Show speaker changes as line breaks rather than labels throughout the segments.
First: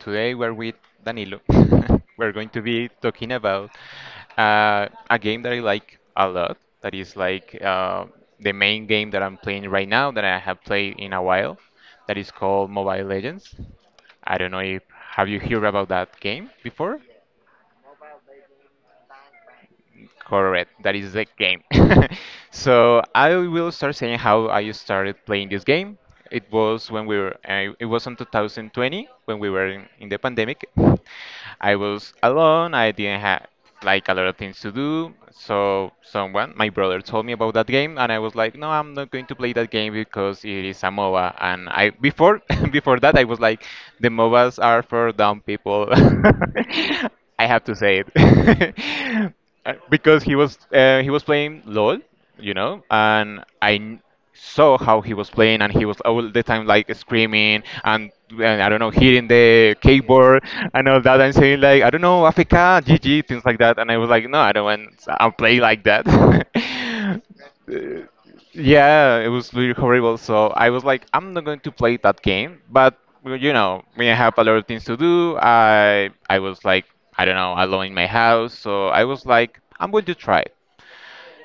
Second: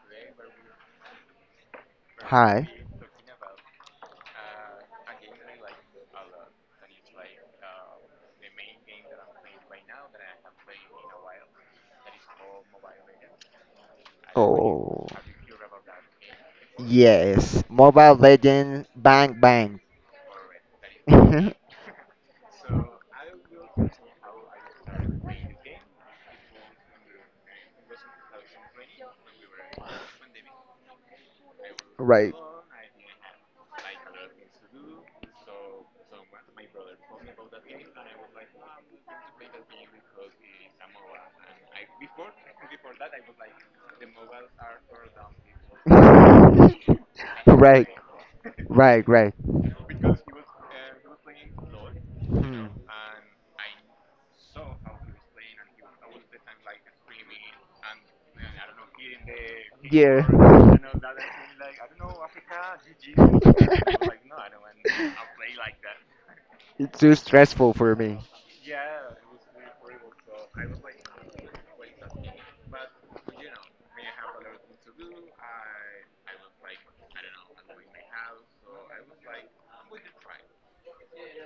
today we're with Danilo. We're going to
Hi.
be talking about a game that I like a lot. That is like the main game that I'm playing right now that I have played in a while. That is called Mobile Legends. I don't know if
Oh,
have you heard about that game before?
yes. Mobile Legend Bang Bang.
Correct, that is the game. So I will start saying how I started playing this game. It was when we were, it was in 2020 when we were in the pandemic. I was
Right.
alone. I didn't have like a lot of things to do. So someone, my brother, told me about that game, and I was like, no, I'm not going to play that game because it is a MOBA. And I before before that, I was like, the MOBAs are for dumb people. I have to
Right,
say
right,
it.
right.
Because he was playing LOL, you
Hmm.
know, and saw how he was playing, and he was all the time like screaming and I don't know hitting the
Yeah.
keyboard and all that, and saying like I don't know Africa, GG, things like that, and I was like, no, I don't want. I'll play like that.
It's too stressful for me.
Yeah, it was really horrible. So I was like, I'm not going to play that game. But well, you know, when I have a lot of things to do, I was like, I don't know, alone in my house. So I was like, I'm going to try it.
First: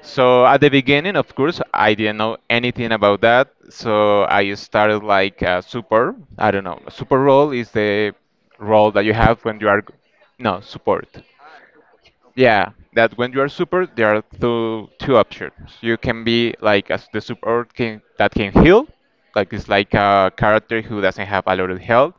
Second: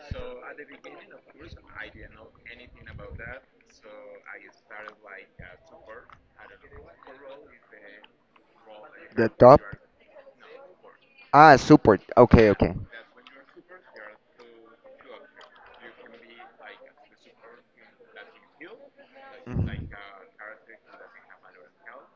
So at the beginning, of course, I didn't know anything about that. So I started like super. I don't know. Super role is the role that you
The
have when
top?
you are, no, support.
Ah, support. Okay,
Yeah,
okay.
that when you are super, there are two options. You can be like as the support can, that can heal, like it's
Mhm.
like a character who doesn't have a lot of health,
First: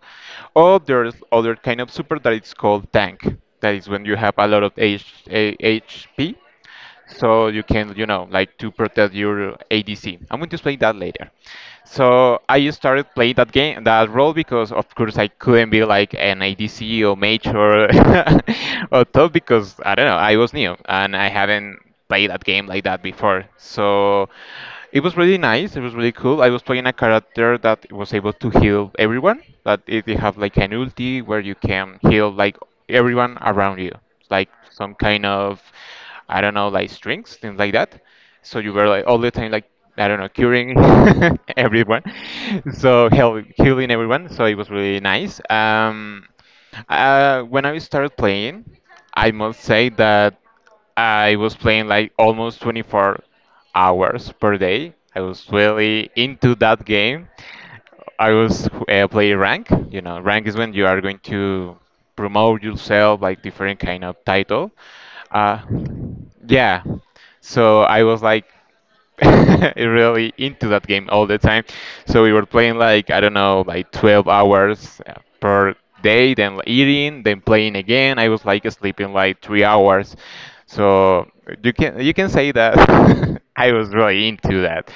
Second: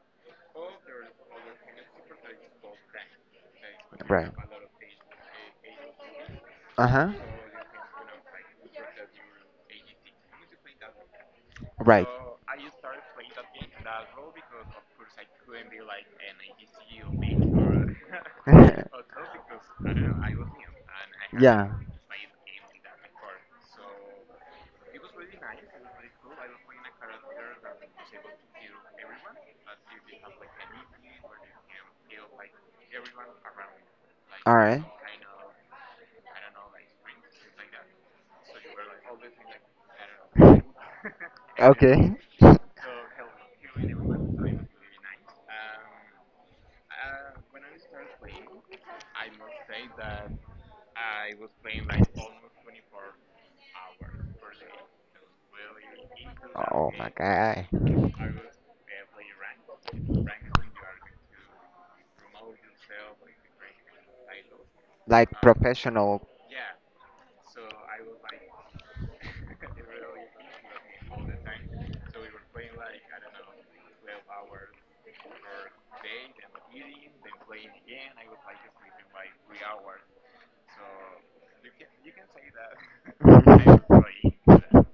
or there's other kind of super that it's called tank. That is when you
Right.
have a lot of HAHP,
Uh huh.
so you can you know like to protect your ADC. I'm going to explain that later.
Right.
So I started playing that game, that role, because of course I couldn't be like an ADC or mage or, or top because I don't know, I was new and I
Yeah.
haven't played that game like that before. So it was really nice. It was really cool. I was playing a character that was able to heal everyone. That it, they have like an ulti where you can heal like everyone around you, like some kind of, I don't know, like strings, things like that. So you were like all the time like I don't know, curing everyone. So heal, healing everyone. So it was really nice. When I started playing, I must say that. I was playing like almost 24 hours per day. I was really into that
Game.
game.
God.
I was playing rank. You know, rank is when you are going to promote yourself, like different kind of title.
Like
Uh,
professional.
yeah. So I was like really into that game all the time. So we were playing like I don't know, like 12 hours per day, then eating, then playing again. I was like sleeping like 3 hours. So you can say that I was really into that.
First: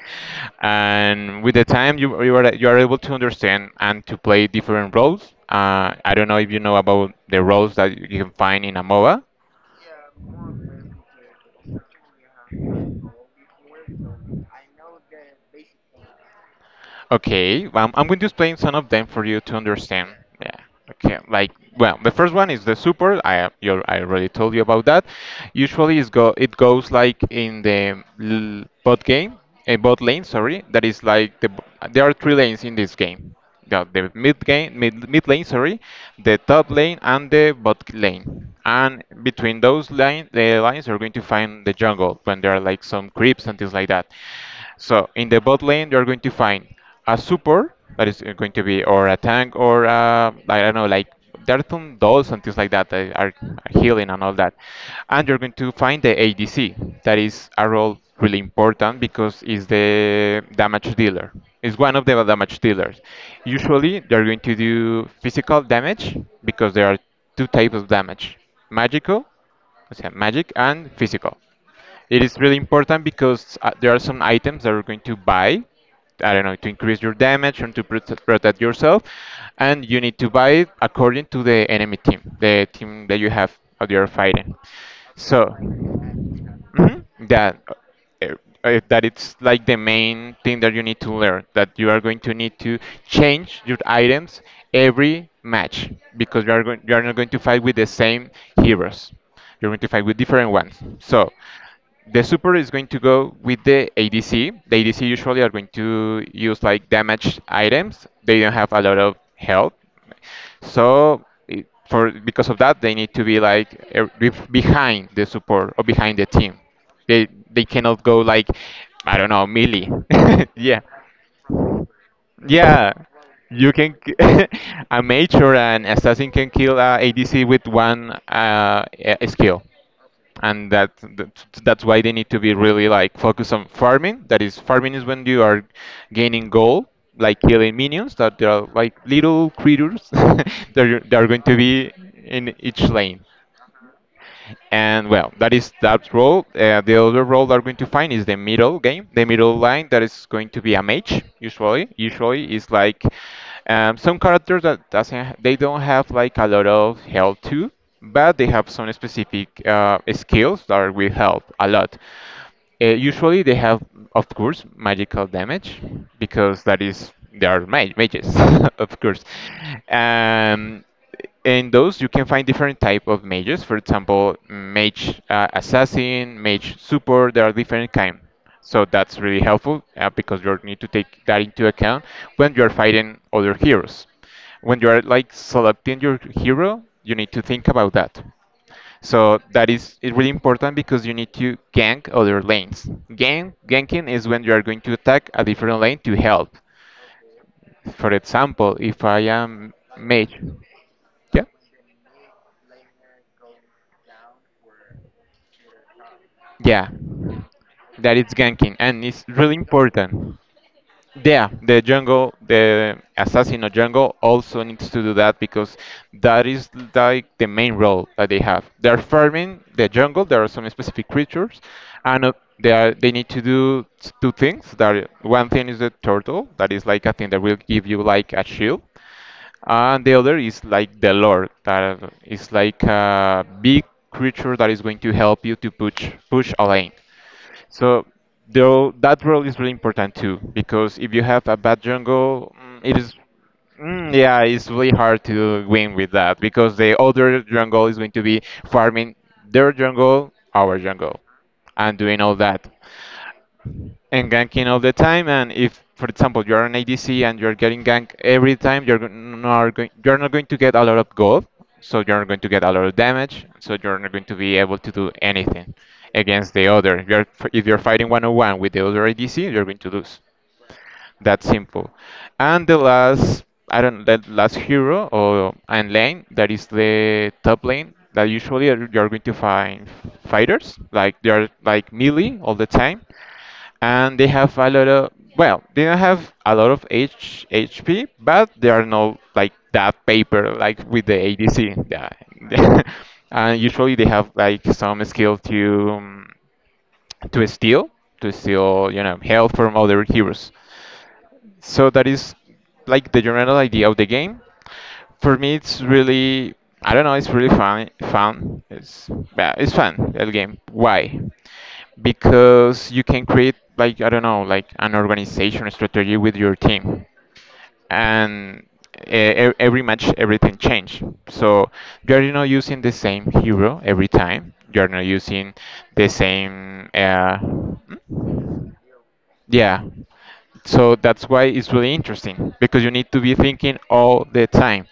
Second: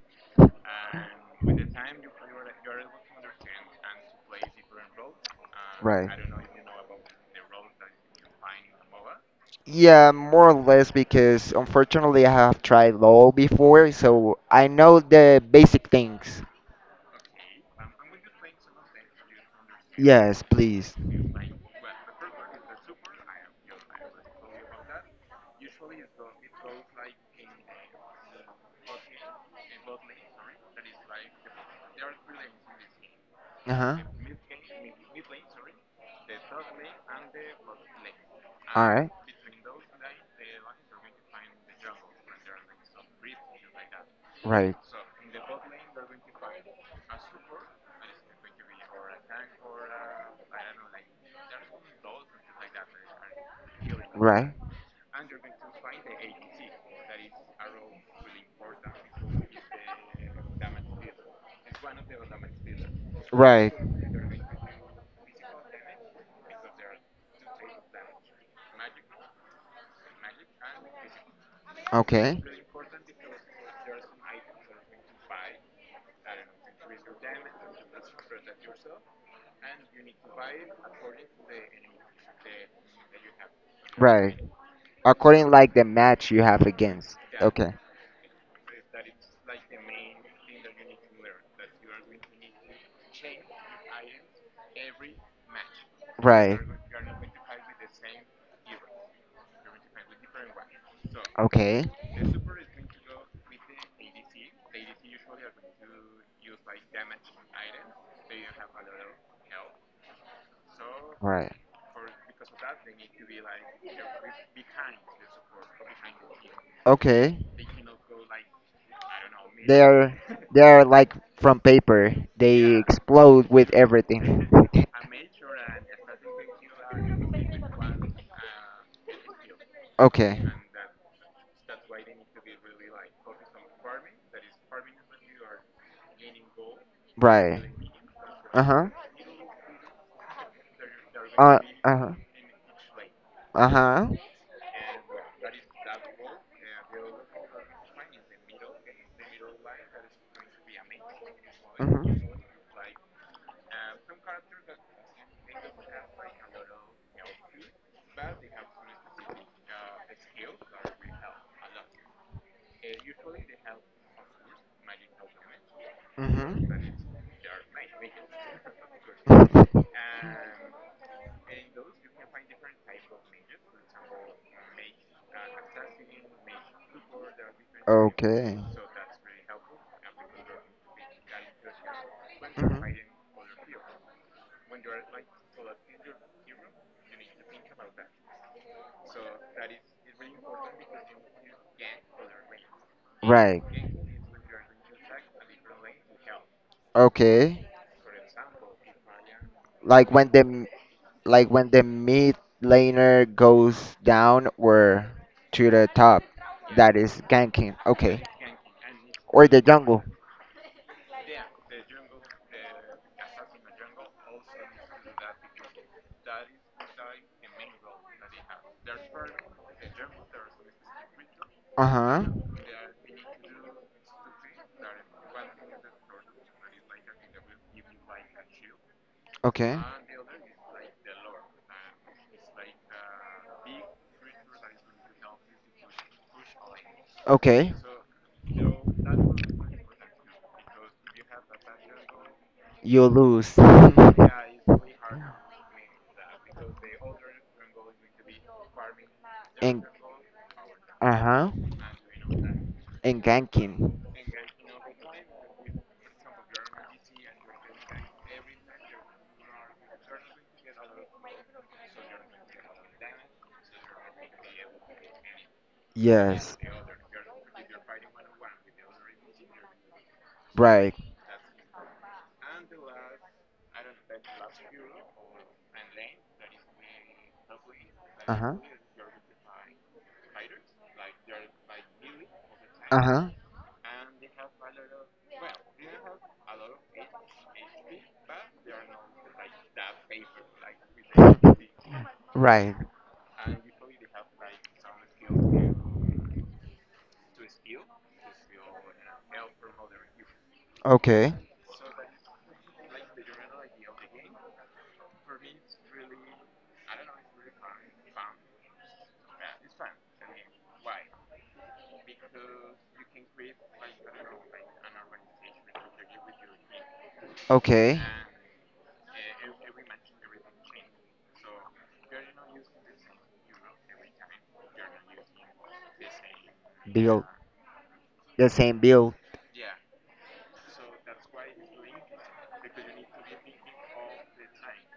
And with the time, you are able to understand and to play different roles. I don't know if you know about the roles that you can find in a MOBA.
Yeah, more or less because unfortunately I have tried LOL before, so I know the basic things.
Okay, I'm going to explain some of them for you to understand.
Yes,
Yeah.
please.
Okay. Like, well, the first one is the support. I already told you about that. Usually, it goes like in the bot game, a bot lane. Sorry, that is like there are three lanes in this game yeah,
Uh-huh.
the
The
mid game, mid lane, sorry, the top lane and the bot lane.
and
And
right.
between the lines, you're going to find the jungle when there are like some creeps and things like that.
Right.
So in the bot lane, you're going to find a support that is going to be or a tank or a, I don't know, like there are some dolls and things like that that are healing and all
Right.
that. And you're going to find the ADC. That is a role really important because it's the damage dealer. It's one of the damage dealers.
Right.
Usually they're going to do physical damage because there are two types of damage. Magical, o sea, magic and physical. It is
Okay.
really important because there are some items that you're going to buy. I don't know to increase your damage and to protect yourself, and you need to buy it according to the enemy team, the team that you have that you're
Right.
fighting.
According
So.
like the match you have
Mhm.
against. Okay.
Uh, that it's like the main thing that you need to learn that you are going to need to change your items every match because you are not going to fight with the same heroes. You're going to fight with different ones. So
Okay.
the super is going to go with the ADC. The ADC usually are going to use like damage items. They don't have a lot of health. So
Right.
it, for because of that, they need to be like behind the support or behind the team. They
Okay.
they cannot go like I don't know melee.
Are they
Yeah,
are like from paper. They
yeah.
explode with
You
This
can
everything.
k-
This is
a mage or an assassin can kill a ADC with one skill
okay.
and that's why they need to be really like focused on farming. That is, farming is when you are gaining gold, like
Right.
killing minions that they
Uh
are
huh.
like little creatures that are going to
Uh
be
uh huh.
in each lane.
Uh huh.
And well, that is that role. The other role that we're going to find is the middle game, the middle line that is going to be a mage.
Mhm.
Usually is like some characters that doesn't ha- they don't have like a lot of health too, but they have some specific skills that will help a lot. Usually they have, of course, magical damage
Mhm.
because that is they are ma mages, of course. Um, in those you can find different type of mages. For example, mage assassin, mage support. There are different kind.
Okay.
So that's really helpful because you need to take that into account when you are
Mhm.
fighting other heroes. When you are like selecting your hero, you need to think about that. So that is really important because you need to gank other lanes.
Right.
Ganking is when you are going to attack a different lane to help.
Okay.
For example, if I am
Like when the
mage,
m-
yeah,
like when the mid laner goes down or to the top,
yeah,
that is ganking.
that
Okay.
is ganking and it's
Or
really
the jungle.
important. Yeah, the Django, the assassin of Django also needs to do that because that is like the main role that they have. They're farming the jungle. There are some specific creatures,
Uh-huh.
and they need to do two things. One thing is the turtle, that is like a thing that will give you like a shield,
Okay.
and the other is like the lord, that is like a big creature that is going to help you to push a lane.
Okay.
So the that role is really important too, because if you have a bad jungle, mm, it
You
is
lose.
Mm, yeah, it's really hard to win with that because the other jungle is going to be farming their
And
jungle, our jungle,
uh-huh.
and doing all that
And ganking.
and ganking all the time. And if, for example, you are an ADC and you're getting ganked every time, you're not going to get a lot of gold, so you're not going to get a lot of damage, so you're not going to be able to do anything against
Yes.
the other. If you're fighting one on one with the other ADC, you're going to lose.
Right.
That simple. And the last, I don't, the last hero or and lane that is the top lane that
Uh-huh.
usually you're going to find fighters like they're like melee all the time
Uh-huh.
and they have a lot of well they don't have a lot of H HP but they are not like that paper like with the ADC yeah.
Right.
And usually they have like some skill to to steal to steal you know health from other heroes.
Okay.
So that is like the general idea of the game. For me it's really, I don't know, it's really fun. It's, yeah, it's fun that game. Why? Because you can create, like I don't know, like an organization strategy with your team.
Okay.
And every match everything change. So you're not using the same hero every time. You're not using the same
Build. The
hmm?
same build.
Yeah. So that's why it's really interesting, because you need to be thinking all the time.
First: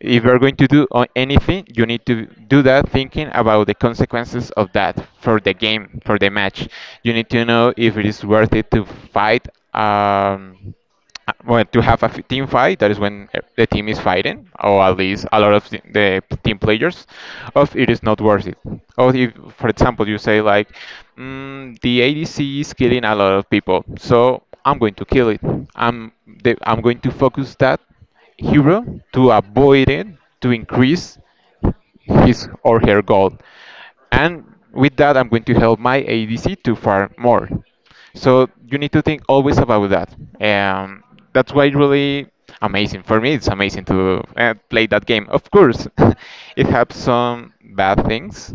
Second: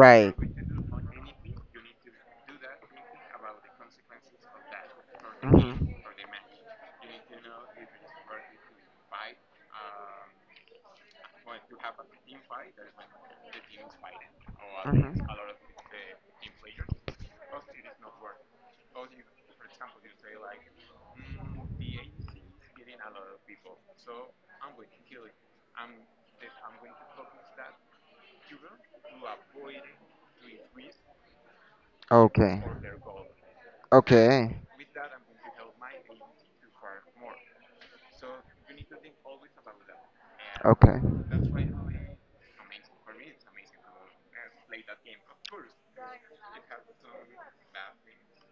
If you're going to do anything, you need to do that thinking about the consequences of that for the
Mhm.
game, for the match. You need to know if it is worth it to fight. Um, when to have a team fight, that is when the team is fighting, or at least
Mhm.
a lot of the team players, of it is not worth it. Or if, for example, you say like, the ADC is killing a lot of people, so I'm going to kill it. I'm I'm going to focus that hero, to avoid it, to increase his
Okay.
or her goal. And
Okay.
with that, I'm going to help my ADC to farm more. So you need to think always about that.
Yeah, okay.
Um, that's why it really amazing for me. It's amazing to play that game. Of course, it has some bad things,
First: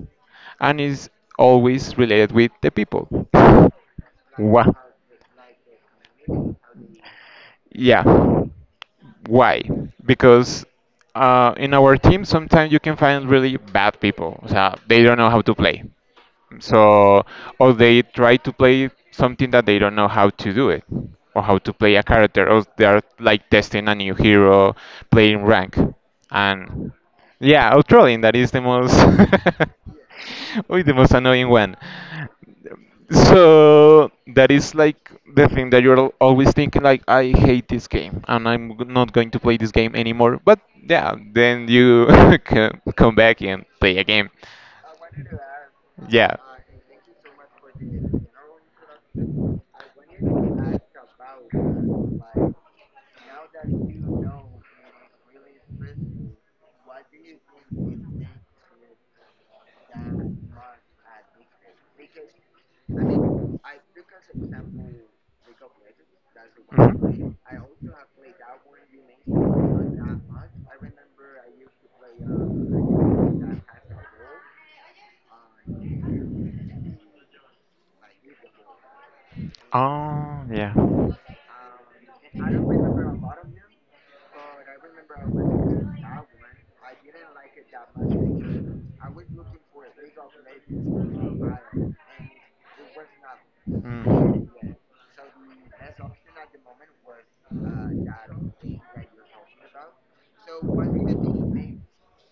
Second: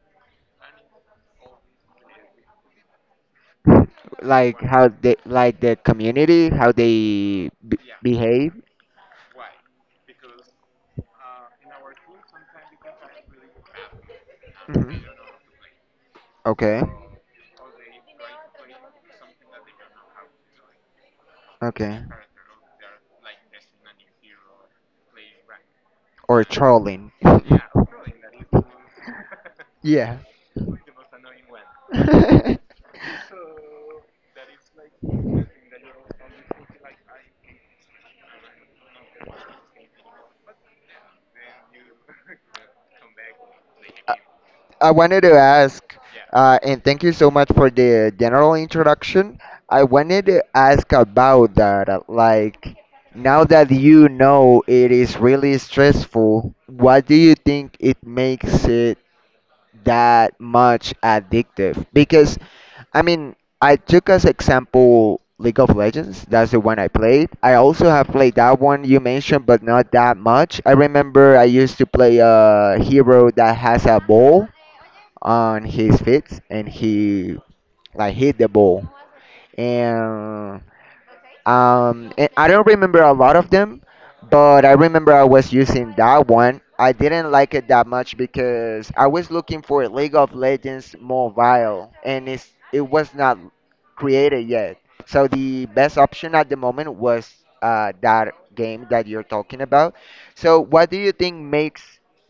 and is always related with the people.
Like
Why?
how they like the community, how they b
Yeah.
behave.
Why? Because in our team, sometimes you can find really bad people. So
Hmm.
they don't know how to play.
Okay.
So, or they try to play something that they don't know how to do it, or how to play a
Okay.
character, or they are like testing a new hero, playing rank,
Or
and
trolling.
yeah, or trolling. That is the most,
Yeah.
uy, the most annoying one. So that is like the thing that you're always thinking, like I hate this game and I'm not going to play this game anymore. But yeah, then you c- come back and play a game.
I wanted to ask,
Yeah.
and thank you so much for the general introduction. I wanted to ask about that. Like, now that you know it is really stressful, what do you think it makes it that much addictive? Because, I mean, I took as example League of Legends. That's the one I played. I also have played that one you mentioned, but not that much. I remember I used to play a hero that has a ball on his feet and he like hit the ball
Oh
and
yeah.
and I don't remember a lot of them, but I remember I was using that one. I didn't like it that much because I was looking for League of Legends Mobile, and it was not created yet. So the best option at the moment was that game that you're talking about. So what do you think makes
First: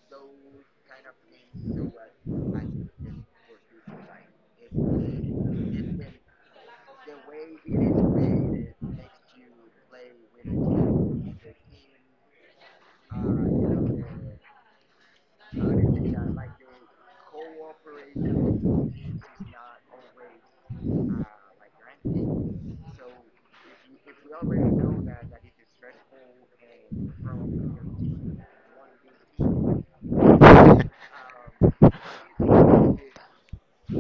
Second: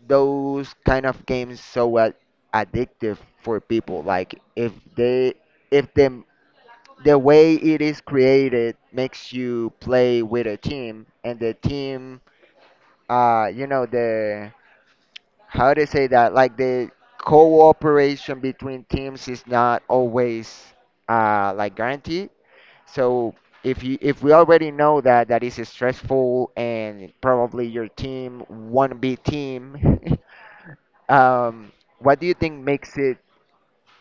those kind of games so addictive for people? Like if they if the the way it is created makes you play with a team, and the team, you know, the how to say that, like, the cooperation between teams is not always like guaranteed, so if we already know that that is stressful and probably your team won't be team, um what do you think makes it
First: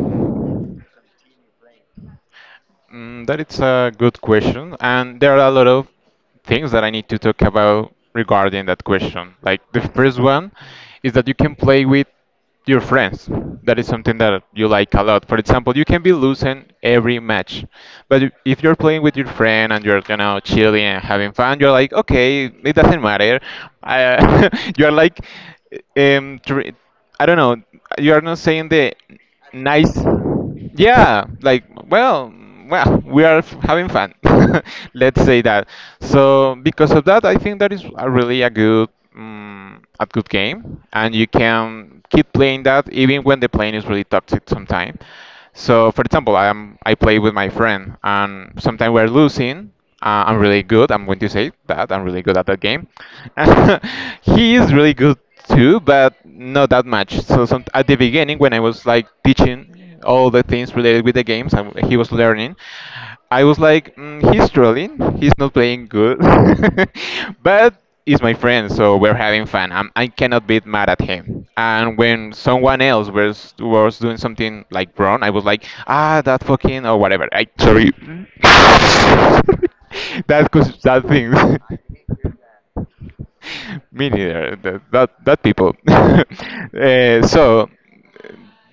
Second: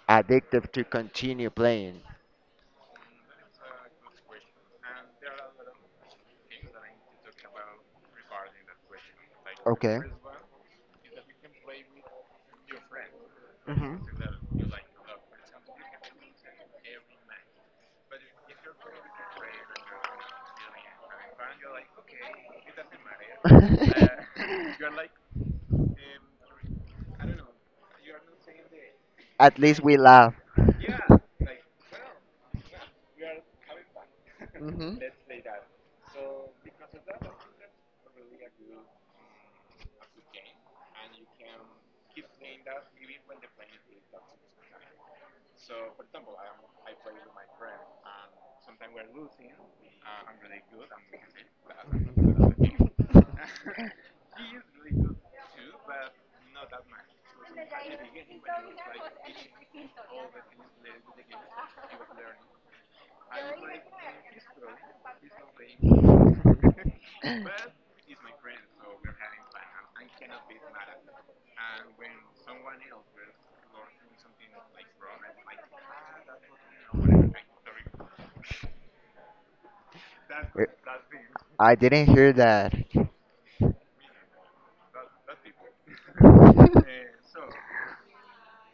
addictive to continue playing?
Mm, that is a good question, and there are a lot of things that I need to talk about regarding that question. Like the
Okay.
first one is that you can play with your friends. That is
Hmm.
something that you like a lot. For example, you can be losing every match, but if you're playing with your friend and you're, you know, chilling and having fun, you're like, okay, it doesn't matter. I, you're like, um, tr- I don't know. You are not saying the
At least we
nice.
laugh.
Yeah, like well, we are having fun.
Mhm.
Let's say that. So because of that, I think that is a really a good game, and you can keep playing that even when the plane is really toxic sometimes. So for example, I play with my friend, and sometimes we're losing. I'm really good. I'm going to say that I'm really good at that game. He is really good too, but not that much. So some, at the beginning, when I was like teaching all the things related with the games, and he was learning, I was like, mm, he's trolling. He's not playing good. But is my friend, so we're having fun. I cannot be mad at him. And when someone else was doing something like wrong, I was like, ah, that fucking or whatever. I sorry. That
Uh,
cause that thing.
I didn't hear that.
Me neither. That people. uh, so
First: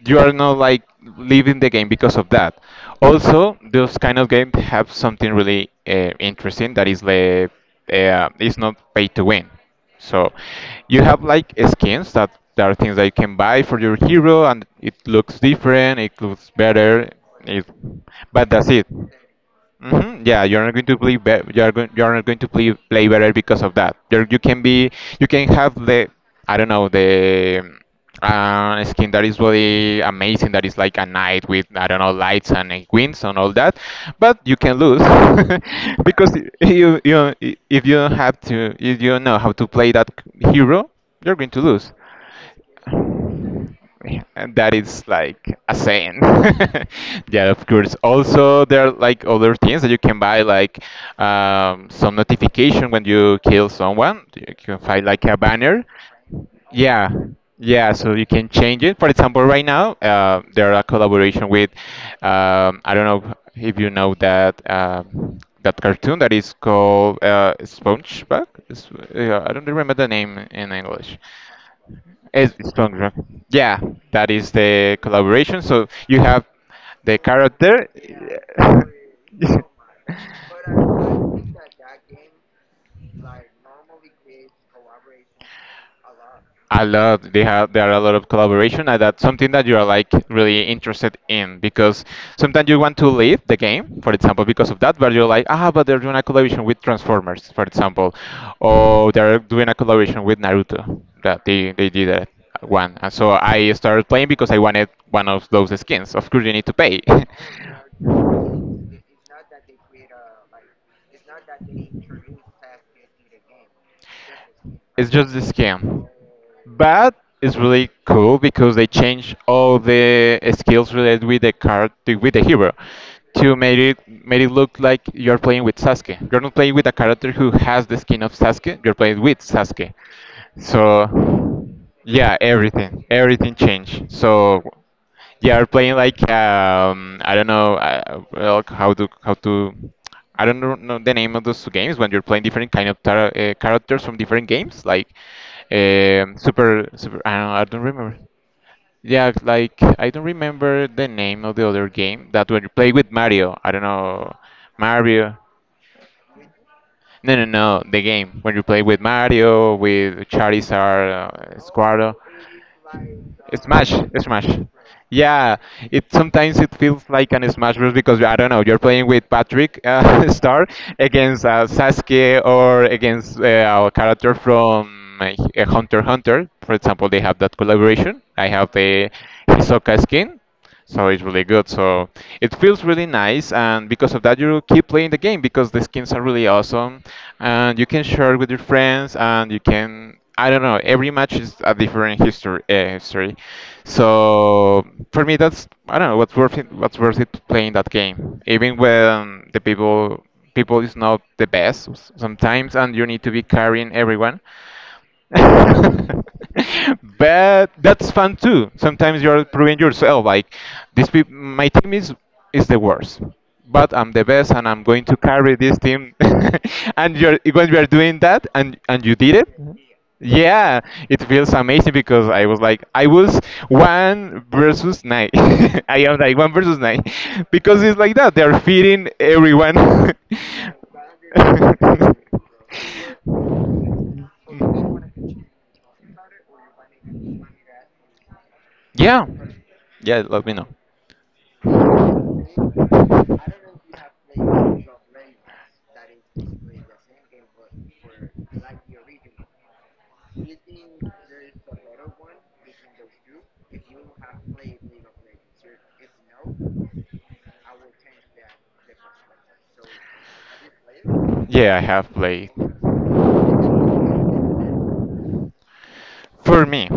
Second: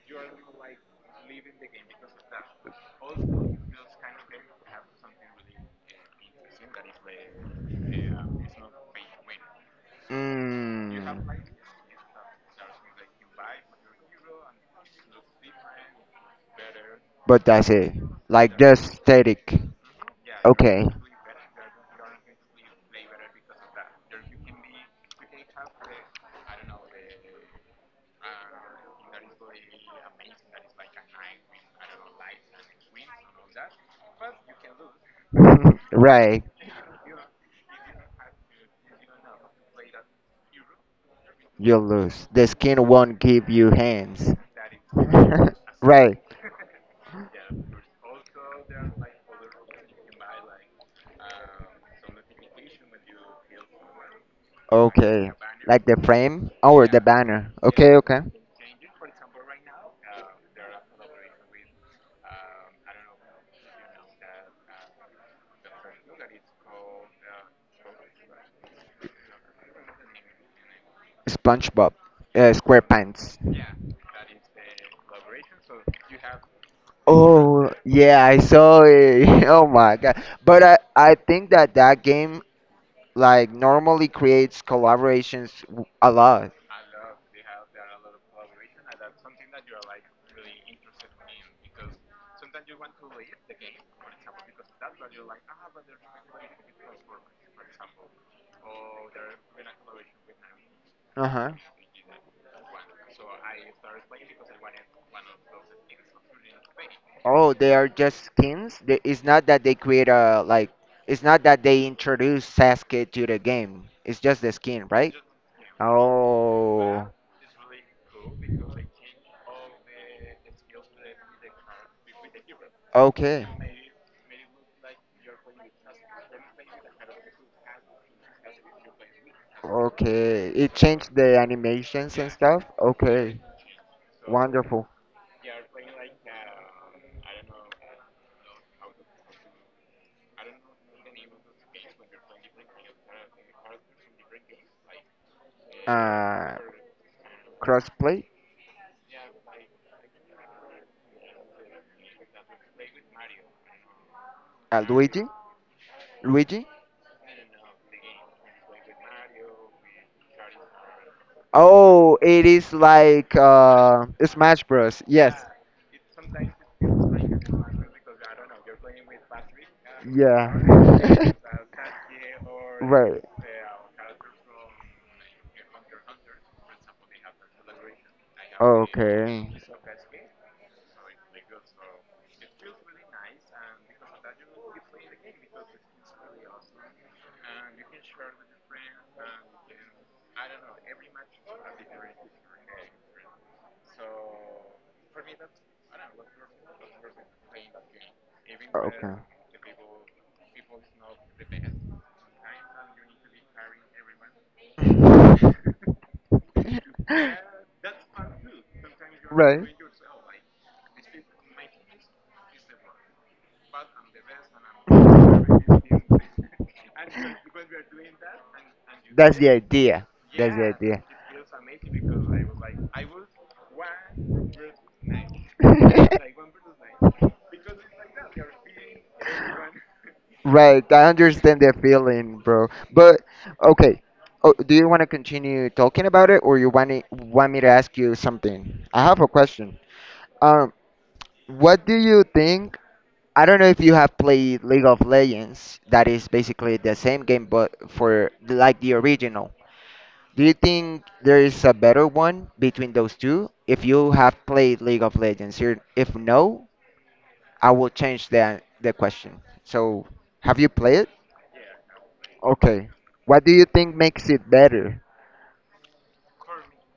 you are not like leaving the game because of that. Also, those kind of games have something really interesting, that is the it's not pay to win. So
Mm.
you have like skins, that there are things that you can buy for your hero, and it looks different, it looks better,
But
it,
that's it.
but
Like
that's it.
just static.
Hmm. Yeah, you're not going
Okay.
to play you're going, you're not going to play better because of that. You're, you can be, you can have the, I don't know, the skin that is really amazing, that is like a knight with, I don't know, lights and wings and all that, but you can lose because
Right.
you if you don't have to, if you don't know how to play that hero, you're going to
You
lose.
lose. The skin won't give you
Yeah,
hands.
and that is like a
Right.
saying. Yeah, of course. Also, there are like other things that you can buy, like some notification when you kill someone. You can find like
Okay.
a
Like
banner.
the frame or the
Yeah,
banner.
yeah.
Okay,
So
okay.
you can change it. For example, right now there are a collaboration with I don't know if you know that that cartoon that is called SpongeBob. It's- yeah, I don't remember the name in English.
SpongeBob.
It's Congress.
SquarePants.
Yeah, that is the collaboration. So you have the
Oh,
character.
yeah, I saw it. Oh my god. But I think that that game like normally creates collaborations w- a lot.
A lot. They have, there are a lot of collaboration, and that's something that you are like really interested in, because sometimes you want to leave the game, for example, because of that. But you're like, ah, but they're doing a collaboration with Transformers, for example, or they're doing a collaboration with Naruto. That
Uh-huh.
they did that one, and so I started playing because I wanted one of those skins. Of course, you need to pay.
Oh, they are just skins. They- It's not that they create a like it's not that they introduce Sasuke to the game. It's just the skin,
It's
right?
just the skin.
Oh,
But it's really cool because they change all the skills related with the card with the hero
okay.
to make it made it look like you're playing with Sasuke. You're not playing with a character who has the skin of Sasuke. You're playing with Sasuke.
Okay. It
So
changed the animations and
yeah,
stuff.
everything
Okay.
everything changed. So
Wonderful.
yeah, are playing like I don't know, well, how to I don't know the name of those two games when you're playing different kind of tar characters from different games, like um,
Uh,
super super. I don't remember.
crossplay.
Yeah, like I don't remember the name of the other game that when you play with Mario, I don't know.
Luigi.
Mario.
Luigi.
No, no, no, the game when you play with Mario, with Charizard, Squirtle,
Oh, it is like
Smash, Smash.
Smash Bros. Yes.
Yeah, it sometimes it feels like an Smash Bros, because I don't know, you're playing with Patrick Star
Yeah.
against Sasuke or
Right.
against a character from Hunter x Hunter. For example, they have that collaboration. I have the
Okay.
Hisoka skin, so it's really good. So it feels really nice, and because of that, you keep playing the game because the skins are really awesome, and you can share with your friends, and you can. I don't know. Every match is a different history. History. So for me, that's I don't know what's worth it. What's worth it playing that game, even when the people is not the best sometimes, and you need to be carrying everyone. But that's fun too. Sometimes you're proving yourself. Like this, my team is the worst, but I'm the best, and I'm going to carry this team. And you're when you're doing that, and you did
The
it.
idea.
Yeah, it feels amazing because I was one versus nine. I am like one versus nine because it's like that. They're feeding everyone.
Right, I understand that feeling, bro. But okay, oh, do you want to continue talking about it, or you want me to ask you something? I have
Yeah.
a question.
Yeah, let me know.
Um, what do you think? I don't know if you have played League of Legends. That is basically the same game, but for like the original. Do you think there is a better one between those two? If you have played League of Legends, here, if no, I will change the question. So, have you played?
Yeah, I have played.
Okay. What do you think makes it better?
For me,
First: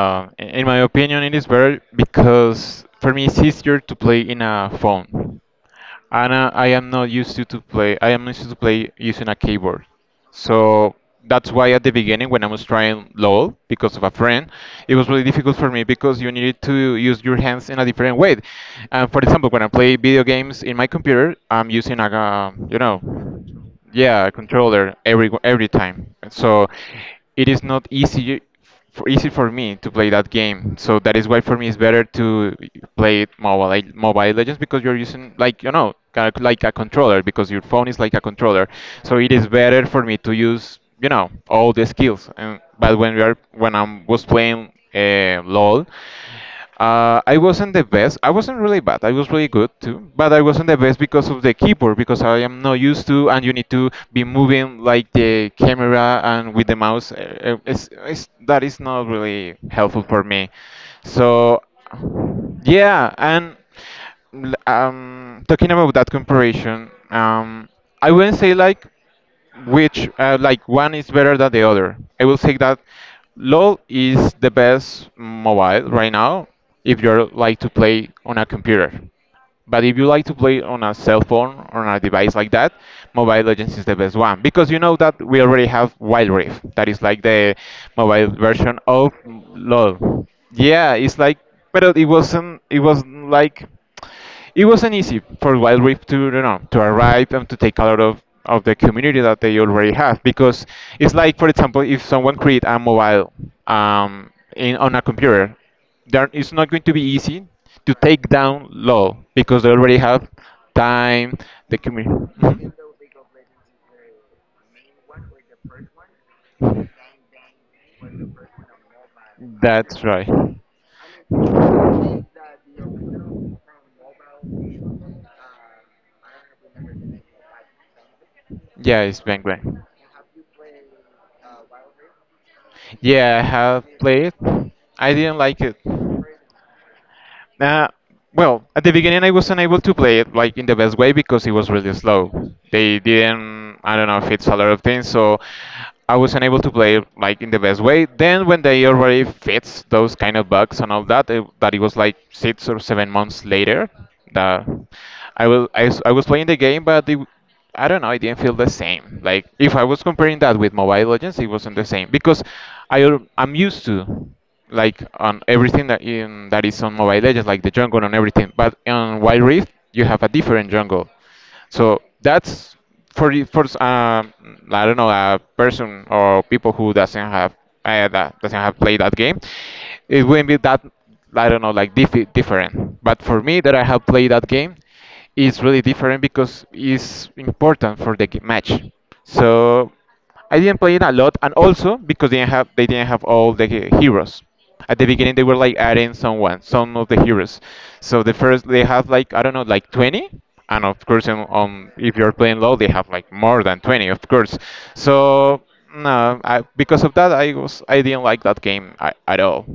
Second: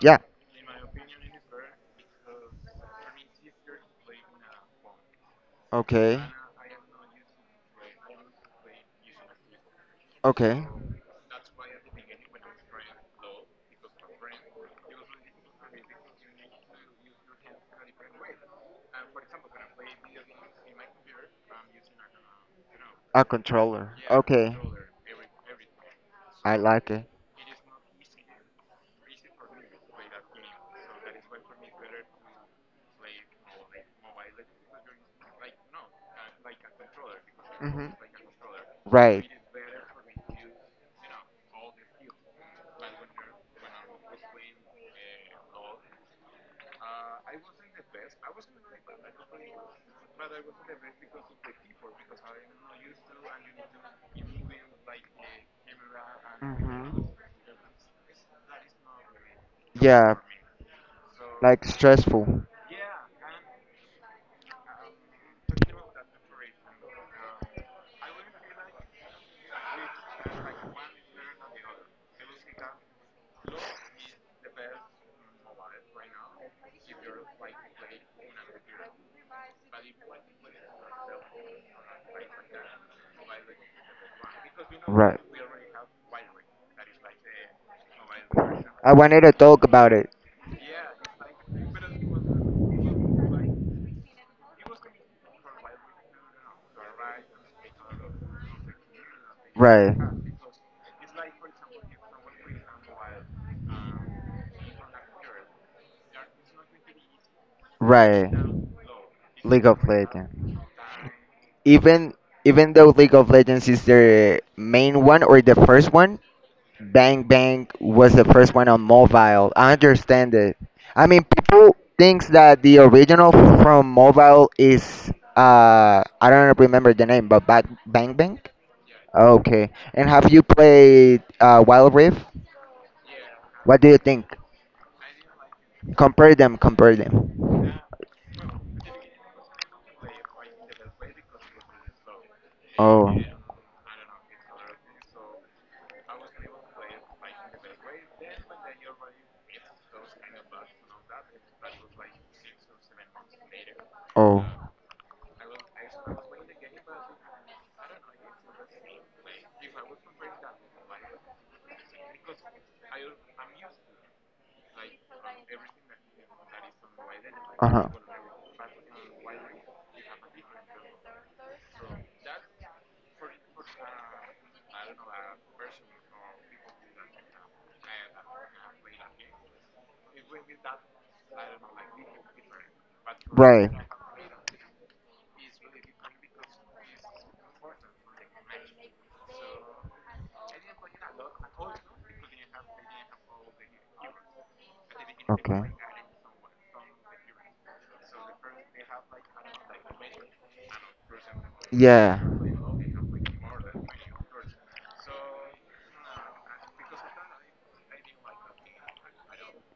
Yeah.
in my opinion, it is better because for me it's easier to play in a phone,
Okay.
and I am not used to play. I am used to play using a keyboard,
Okay.
so that's why at the beginning when I was trying LOL because of a friend, it was really difficult for me because you needed to use your hands in a different way. For example, when I play video games in my computer, I'm using like a you know,
A controller.
yeah, a
Okay.
controller every time.
I
So
like it.
it is not easy easy for me to play that game. So that is why for me it's better to play it mobile, like Mobile Legends, because you're using like, you know, kind of like a controller, because your
Hmm.
phone is like a controller. So
Right.
it is better for me to use, you know, all the skills. And but when we are when I was playing LOL, I wasn't the best. I wasn't really bad. I was really good too, but I wasn't the best because of the keyboard, because I am not used to, and you need to be moving like the camera and with the
Hmm.
mouse. That is not really helpful
Yeah,
for me.
like
So
stressful.
yeah, and talking about that comparison, I wouldn't say like which like one is better than the other. I will say that LoL is the best mobile right now if you're like to play on a computer. But if you like to play on a cell phone or on a device like that, Mobile Legends is the best one because you know that
Right.
we already have Wild Rift, that is like the mobile version
I
of
wanted to talk about it.
LoL. Yeah, it's like, but it wasn't. It wasn't like it wasn't easy for Wild Rift to to arrive and to take a lot of the community that they already
Right.
have because it's like, for example, if someone create a mobile in on a computer there, it's not going to be easy to take
Right.
down law because
League
they
of
already have
Legends.
time, the
Even even
community.
though League of Legends is the main one or the first one, Bang Bang was the first one on mobile. I
That's right.
understand it. I mean, people thinks that the original from mobile is I don't remember the name, but Ba- Bang Bang.
Yeah, it's Bang
Okay.
Bang.
And have you played Wild Rift?
Yeah, I
What do
have
you think?
played. I didn't like it.
Compare them. Compare them.
Uh, well, at the beginning, I was unable to play it like in the best way because it was really slow. They
Oh.
didn't, I don't know if it's a lot of things, so I was unable to play it like in the best way. Then when they already fixed those kind of bugs and all that it was like 6 or 7 months later
Oh.
that I will I, s- I was playing the game, but it I don't know, I didn't feel the same. Like if I was comparing that with Mobile Legends, it wasn't the same because I'm used to like on everything that in that is on Mobile Legends, like
Uh
the
huh.
jungle and everything. But on Wild Rift, you have a different jungle. So that's for the- for I don't know, a person or people who doesn't have that doesn't have played that game, it wouldn't be that I don't know, like different. But for me
Right.
that I have played that game, it's really different because it's important for the match. So, I didn't play it a lot, and also because they didn't have all the heroes. At the beginning, they were
Okay.
like adding someone, some of the heroes. So the first they have like, I don't know, like 20, and of course, on if
Yeah.
you're playing low, they have like more than 20, of course. So no, because of that, I didn't like that game at all.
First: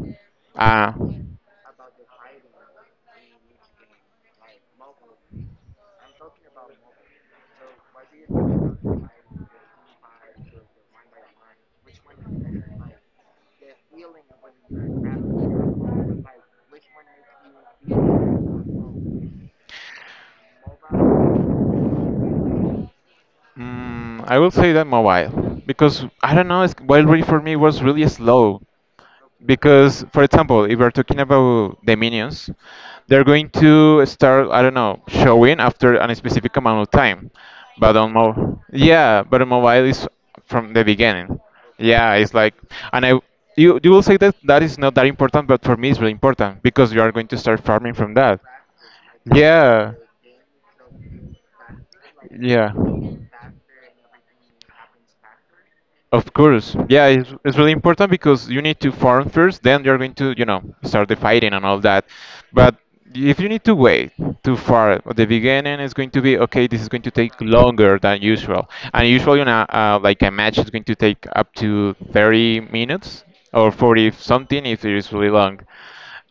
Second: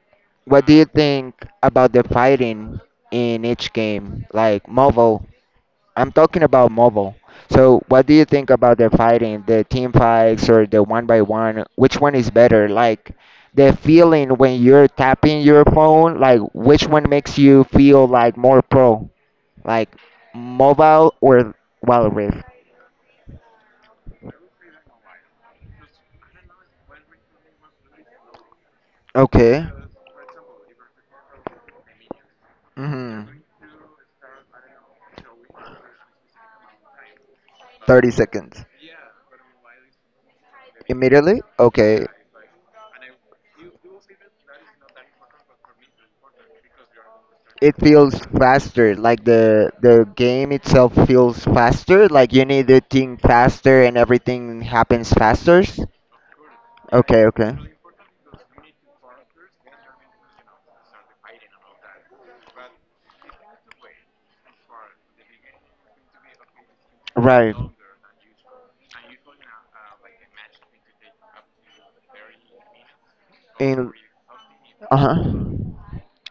What do you
Uh,
think about the fighting in each game? Like Marvel. I'm talking about Marvel. So what do you think about the fighting, the team fights or the one by one? Which one is better? Like the feeling when you're tapping your phone, like which one makes you feel like more pro? Like mobile or Wild Rift?
mm, I will say that mobile because I don't know, it's, Wild Rift for me was really slow.
Okay.
Because, for example, if we're talking about the minions, they're
Mhm.
going to start, I don't know, showing after a specific amount of time, but on
30
mobile,
seconds.
yeah, but on mobile is from the beginning.
Immediately? Okay.
Yeah, it's like, and I you, you will say that that is not that important, but for me it's really important because you are going to start
It
farming from
feels
that.
faster, like
Yeah.
the game itself feels faster, like you need
Yeah.
to think faster and everything happens faster.
Of course. Yeah,
Okay, okay.
it's really important because you need to farm first, then you're going to, you know, start the fighting and all that. But if you need to wait too far at the beginning, it's going to be okay, this is going to take
Right.
longer than usual. And usually, you know, like a match is going to take up to 30 minutes or
In.
40 something if it is
Uh-huh.
really long.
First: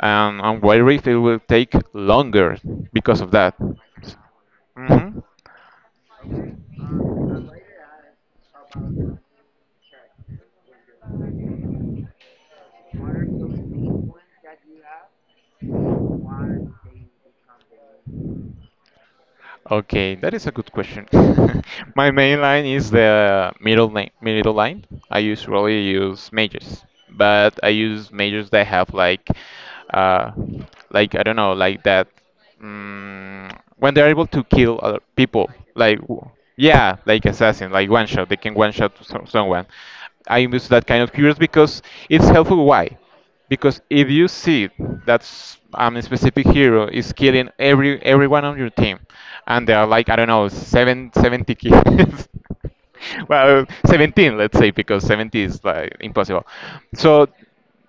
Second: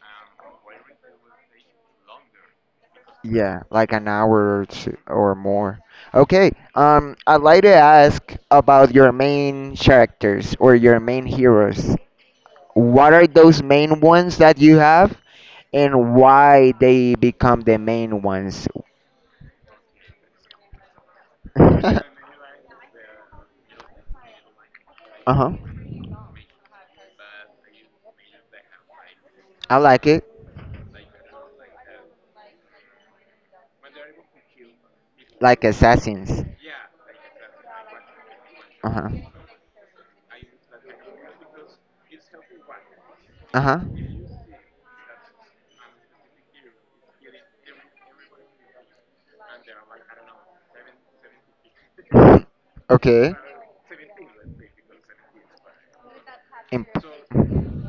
On Wild Rift, it will take longer because of that.
Yeah, like an hour or two
hmm
or more. Okay. I'd like to ask about your main characters or your main heroes. What are those main ones that you have, and why they become the main ones?
Okay, that is a good question.
Uh
My main line is the middle line, middle line. I
huh.
usually use majors, but I use majors that have like,
I like it.
uh, I don't know, like that. Mm, when they're able to kill other people,
Like
like w-
assassins.
yeah, like assassin, like one shot. They can one
Uh
shot
huh.
someone. I use that kind of heroes because it's helpful. Why?
Uh
Because if you see that a specific hero is killing everyone on your team, and there are like, I don't know, seven, 70 kills,
huh. Okay.
well, 17, let's say, because 70 is like impossible.
Imp-
So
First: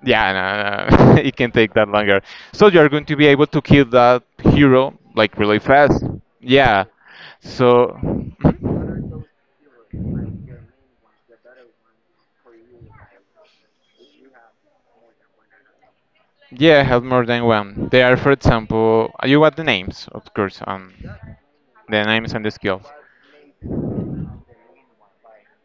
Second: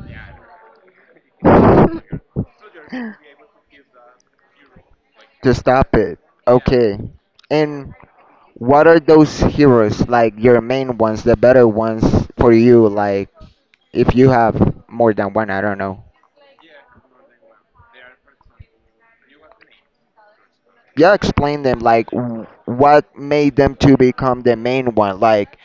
yeah, no, no, it can take that longer. So you're going to be able to kill that hero like
to
really
stop
fast.
it.
Yeah.
Okay. And
So.
what are those heroes like your
Mhm.
main ones, the better ones for you? Like if you have more than one, I don't know.
Yeah, I have more than one. They are, for example, you want the names, of course,
Yeah, explain them.
the
Like
names and
w-
the skills.
what made them to become the main one? Like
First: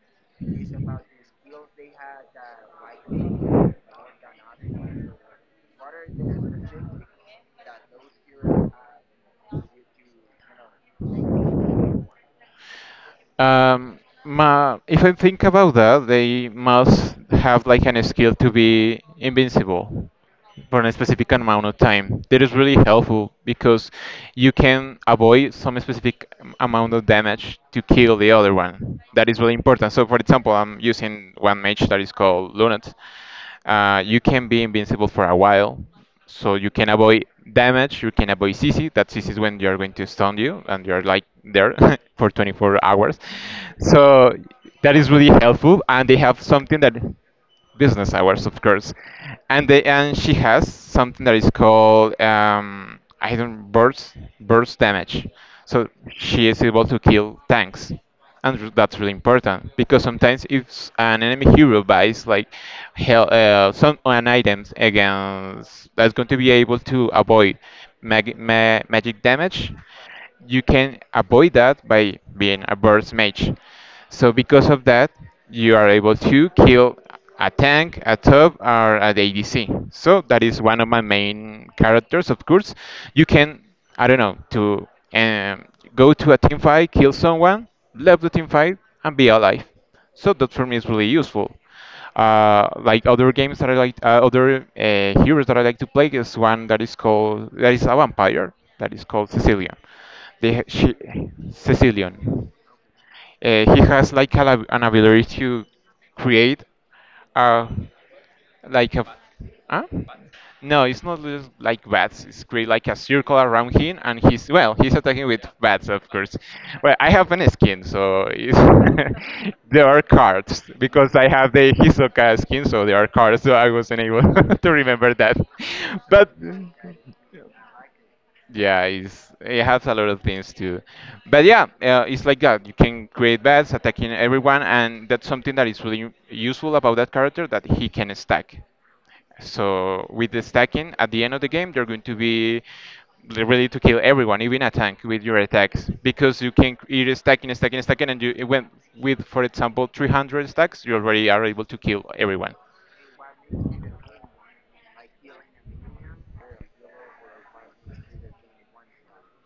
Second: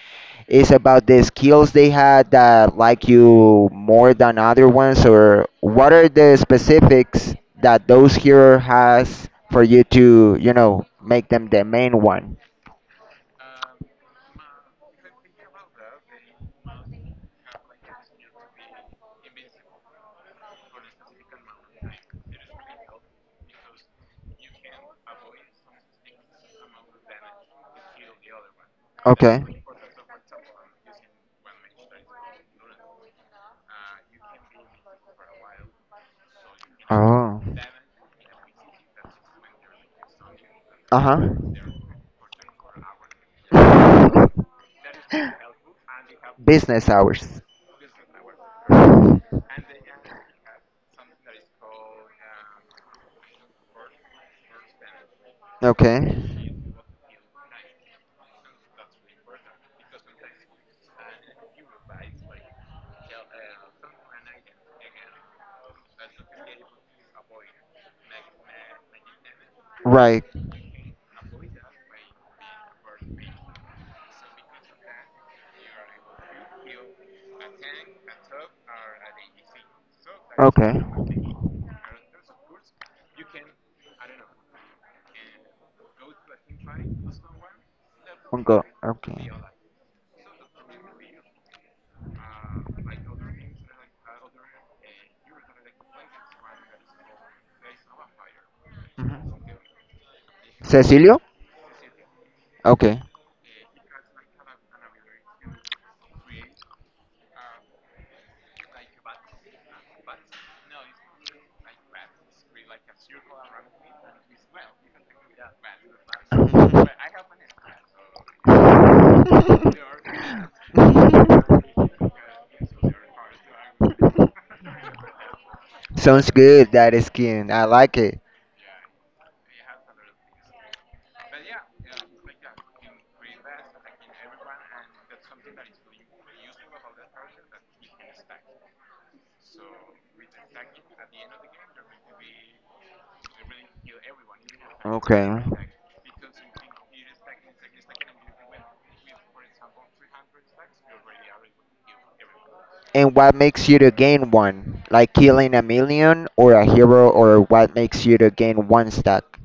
it's about the skills they had that like you more than other ones, or what are the specifics that those hero has for you to, you know, make them the main one.
Um, ma If I think about that, they must have like an skill to be invincible for a specific amount of time. That is really helpful because you can avoid some specific amount of damage to kill the other one. That is
Okay.
really important. So, for example, I'm using one mage that is called Lunat. You can be invincible for a while, so you can avoid
Oh.
damage. You can avoid CC. That CC is when they are going to stun you, and you're
Uh
like there for 24 hours.
huh.
So that is really helpful, and they have something
Business
that
hours.
business hours, of course. And she has something that is called I don't burst damage. So
Okay.
she is able to kill tanks, and that's really important because sometimes if an enemy hero buys like hell, some an items against that's going to be able to avoid magic damage,
Right.
you can avoid that by being a burst mage. So because of that, you are able to kill a tank, a top, or an ADC. So that is
Okay.
one of my main characters. Of course, you can, I don't know, to um, go to a team fight, kill someone, leave the team
Uncle.
fight, and be
Okay.
alive. So that for me is really useful. Like other games that I like, other heroes that I like to play is one that is called, that is a vampire that is called
Mhm.
Cecilion. They, she,
Cecilio?
Cecilion.
Okay.
He has like an ability to create a, like a, huh? No, it's not just like bats. It's create like a circle around him, and he's, well, he's attacking with bats, of course. Well, I have an skin, so it's there are cards because I have the Hisoka skin, so there are cards. So I wasn't able to remember that, but
Sounds good, that skin. I like it.
yeah, it's, it has a lot of things too. But yeah, it's like that. You can create bats attacking everyone, and that's something that is really useful about that character, that he can stack. So with the stacking, at the end of the game, they are going to be ready to kill everyone, even a tank, with your
Okay.
attacks because you're stacking, stacking, stacking, and you it went with, for example, 300 stacks, you already are able to kill everyone.
And what makes you to gain one? Like killing a million or a hero or what makes you to gain one stack?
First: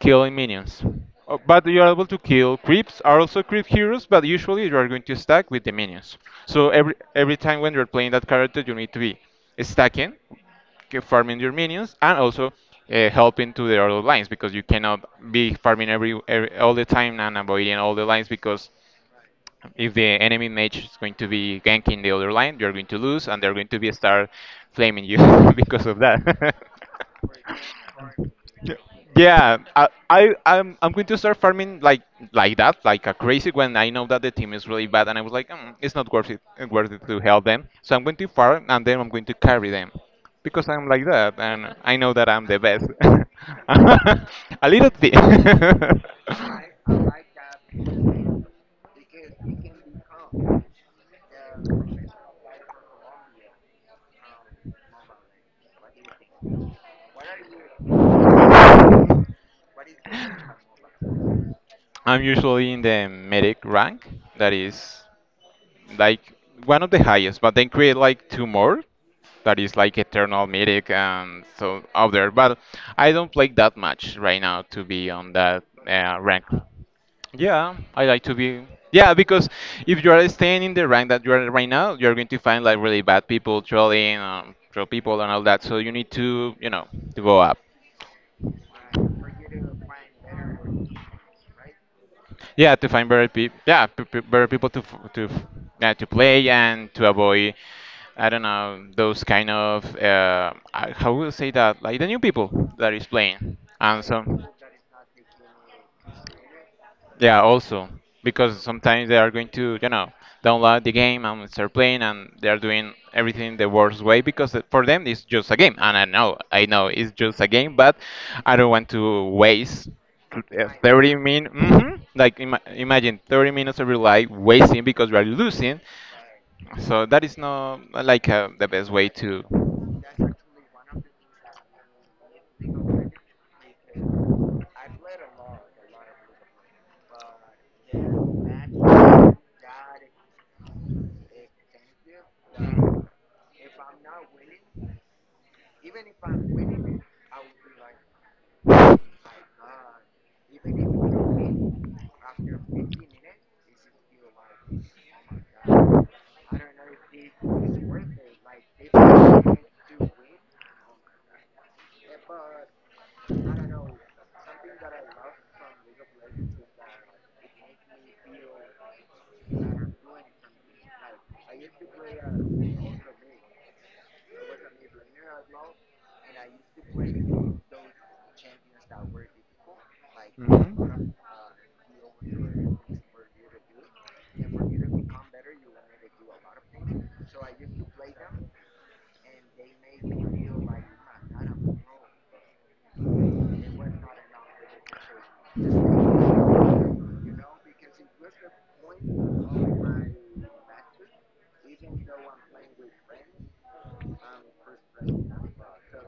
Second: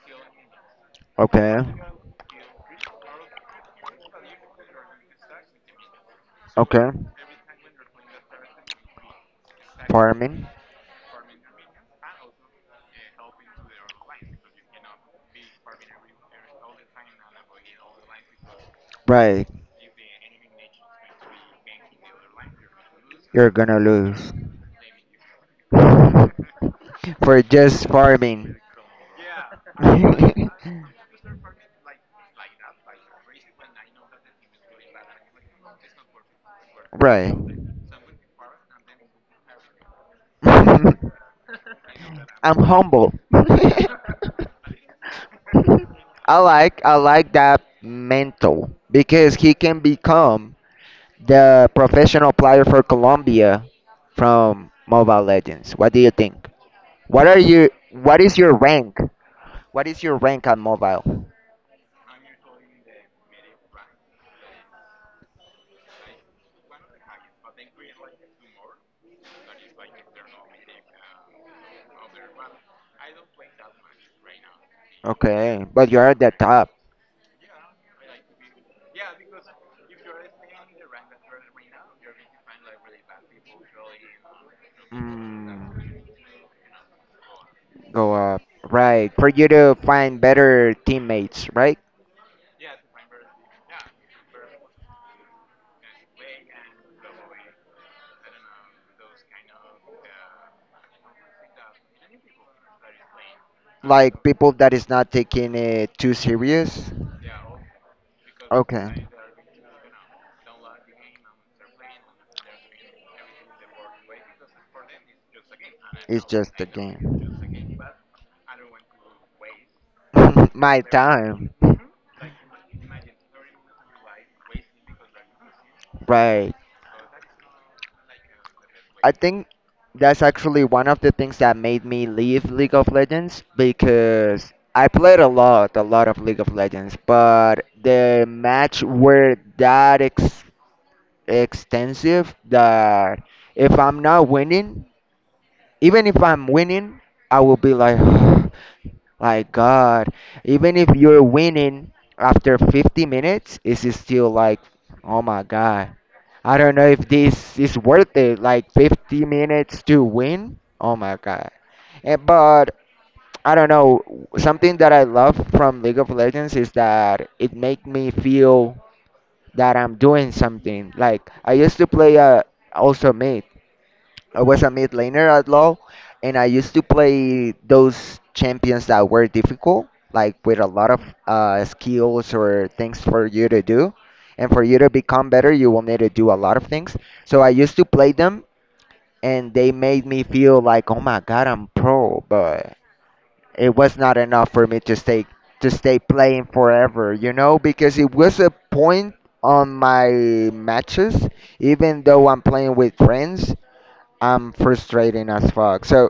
Killing minions.
Okay.
But you're able to kill creeps, are also creep heroes, but usually you are going to stack with the minions. So
Okay.
every time when you're playing that character, you need to be stacking,
Farming.
farming your minions, and also helping to the other lines because you cannot be farming every all the time and avoiding all the lines because
Right.
if the enemy mage is going to be ganking the other line, you're going to lose and
You're
they're going
gonna
to be
lose.
start flaming you because of that.
For just farming.
Yeah, yeah, I, I'm going to start farming like that, like a crazy, when I know that the team is really bad, and I was like, mm, it's not worth it, worth it to
Right.
help them. So I'm going to farm, and then I'm going to carry them because I'm like that, and I know that I'm
I'm
the best.
humble.
A little bit.
I like that mental because he can become the professional player for Colombia from Mobile Legends. What do you think? What are you what is your rank? What is your rank on mobile?
I'm usually in the medic rank, that is like one of the highest, but then create like two more that is like Eternal Mythic and so out there. But I don't play that much right now to be on
Okay,
that
but you're at the
rank.
top.
Yeah, I like to be. Yeah, because if you are staying in the rank that you are right now, you're going to find like really bad people trolling, troll people, and all
Mm,
that. So you need to, you know, to go up.
go up. Right, for you to find better teammates, right?
Yeah, to find better people. Yeah, better people yeah, to play and to avoid, I don't know, those kind of, I- how will say that? Like the new people that is playing. And so,
Like people that is not taking it too serious.
yeah, also, because
Okay,
sometimes they are going to, you know, download the game and start playing and they are doing everything the worst way because it- for them it's just a game. And
it's just a
I know it's just a
game.
game, but I don't want to waste
My
30 min
time.
hmm like imagine 30 minutes of your life wasting because we are losing.
Right.
So that is not like the best way
I
to.
think that's actually one of the things that made me leave League of Legends because I played a lot of League of Legends, but the match were that ex extensive that if I'm not winning, even if I'm winning, I will be like, like God. Even if you're winning after 50 minutes, it's still like, oh my God. I don't know if this is worth it. Like 50 minutes to win. Oh my God. Eh, but I don't know. Something that I love from League of Legends is that it make me feel that I'm doing something. Like I used to play also mid. I was a mid laner at low, and I used to play those champions that were difficult, like with a lot of skills or things for you to do. And for you to become better, you will need to do a lot of things. So I used to play them, and they made me feel like, oh my god, I'm pro, but it was not enough for me to stay playing forever, you know, because it was a point on my matches, even though I'm playing with friends, I'm frustrating as fuck. So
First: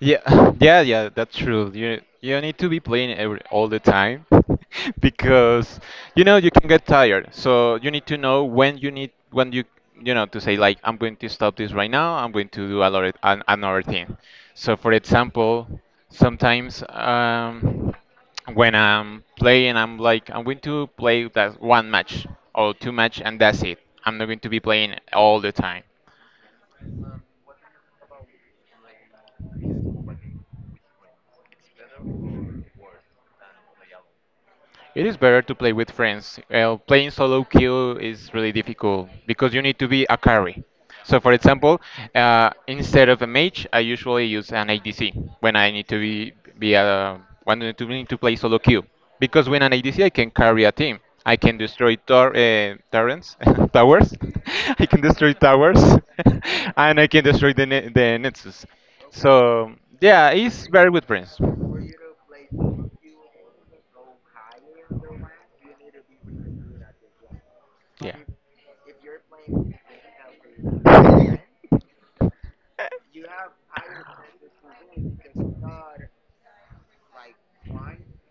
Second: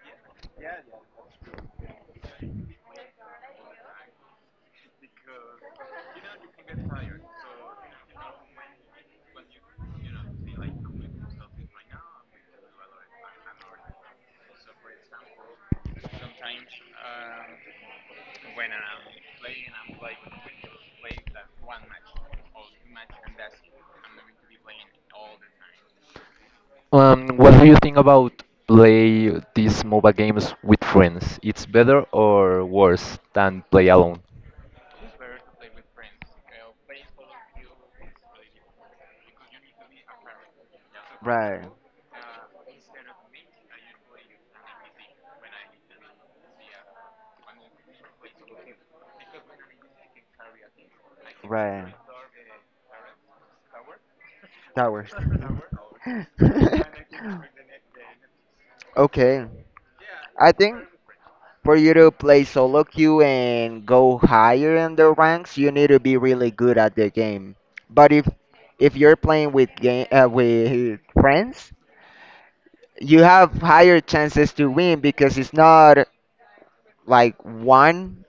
Yeah, yeah, yeah, that's true. You need to be playing every all the time because you know you can get tired. So you need to know when you need when you know to say like, I'm going to stop this right now. I'm going to do a lot of an, another thing. So, for example, sometimes when I'm playing, I'm like, I'm going to play that 1 match or 2 match and that's it. I'm not going to be playing all the time.
What do you think about play these MOBA games with friends? It's better or worse than play alone?
It is better to play with friends. Playing solo queue is really difficult because you need to be a carry. So, for
Right,
example, instead of a mage, I usually use an ADC when I need to need to play solo queue because when an ADC I can carry a team. I can
right.
destroy turrets, towers. I can
Towers.
destroy towers, and I can destroy the the nexus.
Okay.
So yeah,
I
it's
think
very good friends.
for you to play solo queue and go higher in the ranks, you need to be really good at the game. But
Yeah.
if you're playing with game with friends, you have higher chances to win because it's not like one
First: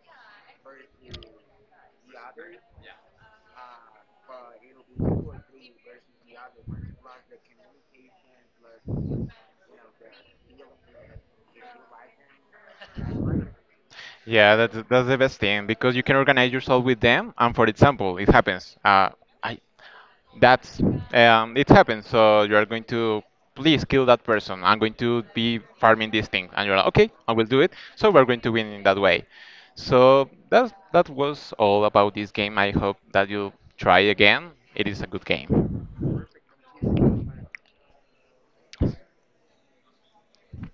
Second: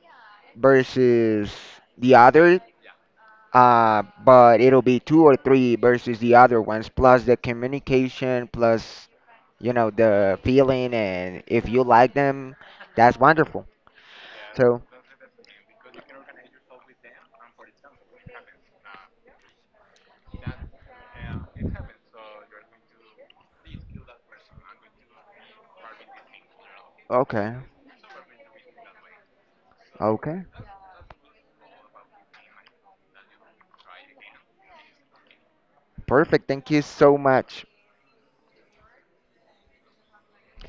versus the other, but it'll be two or three versus the other ones. Plus the communication, plus you know the feeling, and if you like them, that's wonderful.
Yeah,
So
that's the best thing because you can organize yourself with them. And for example, it happens. I that's It happens. So you are going to, please kill that person. I'm going to be farming this thing, and you're like, okay, I will
okay,
do it. So we're going to win in that way. So
okay,
that that was all about this game. I hope that you try again. It is a good game.
perfect. Thank you so much.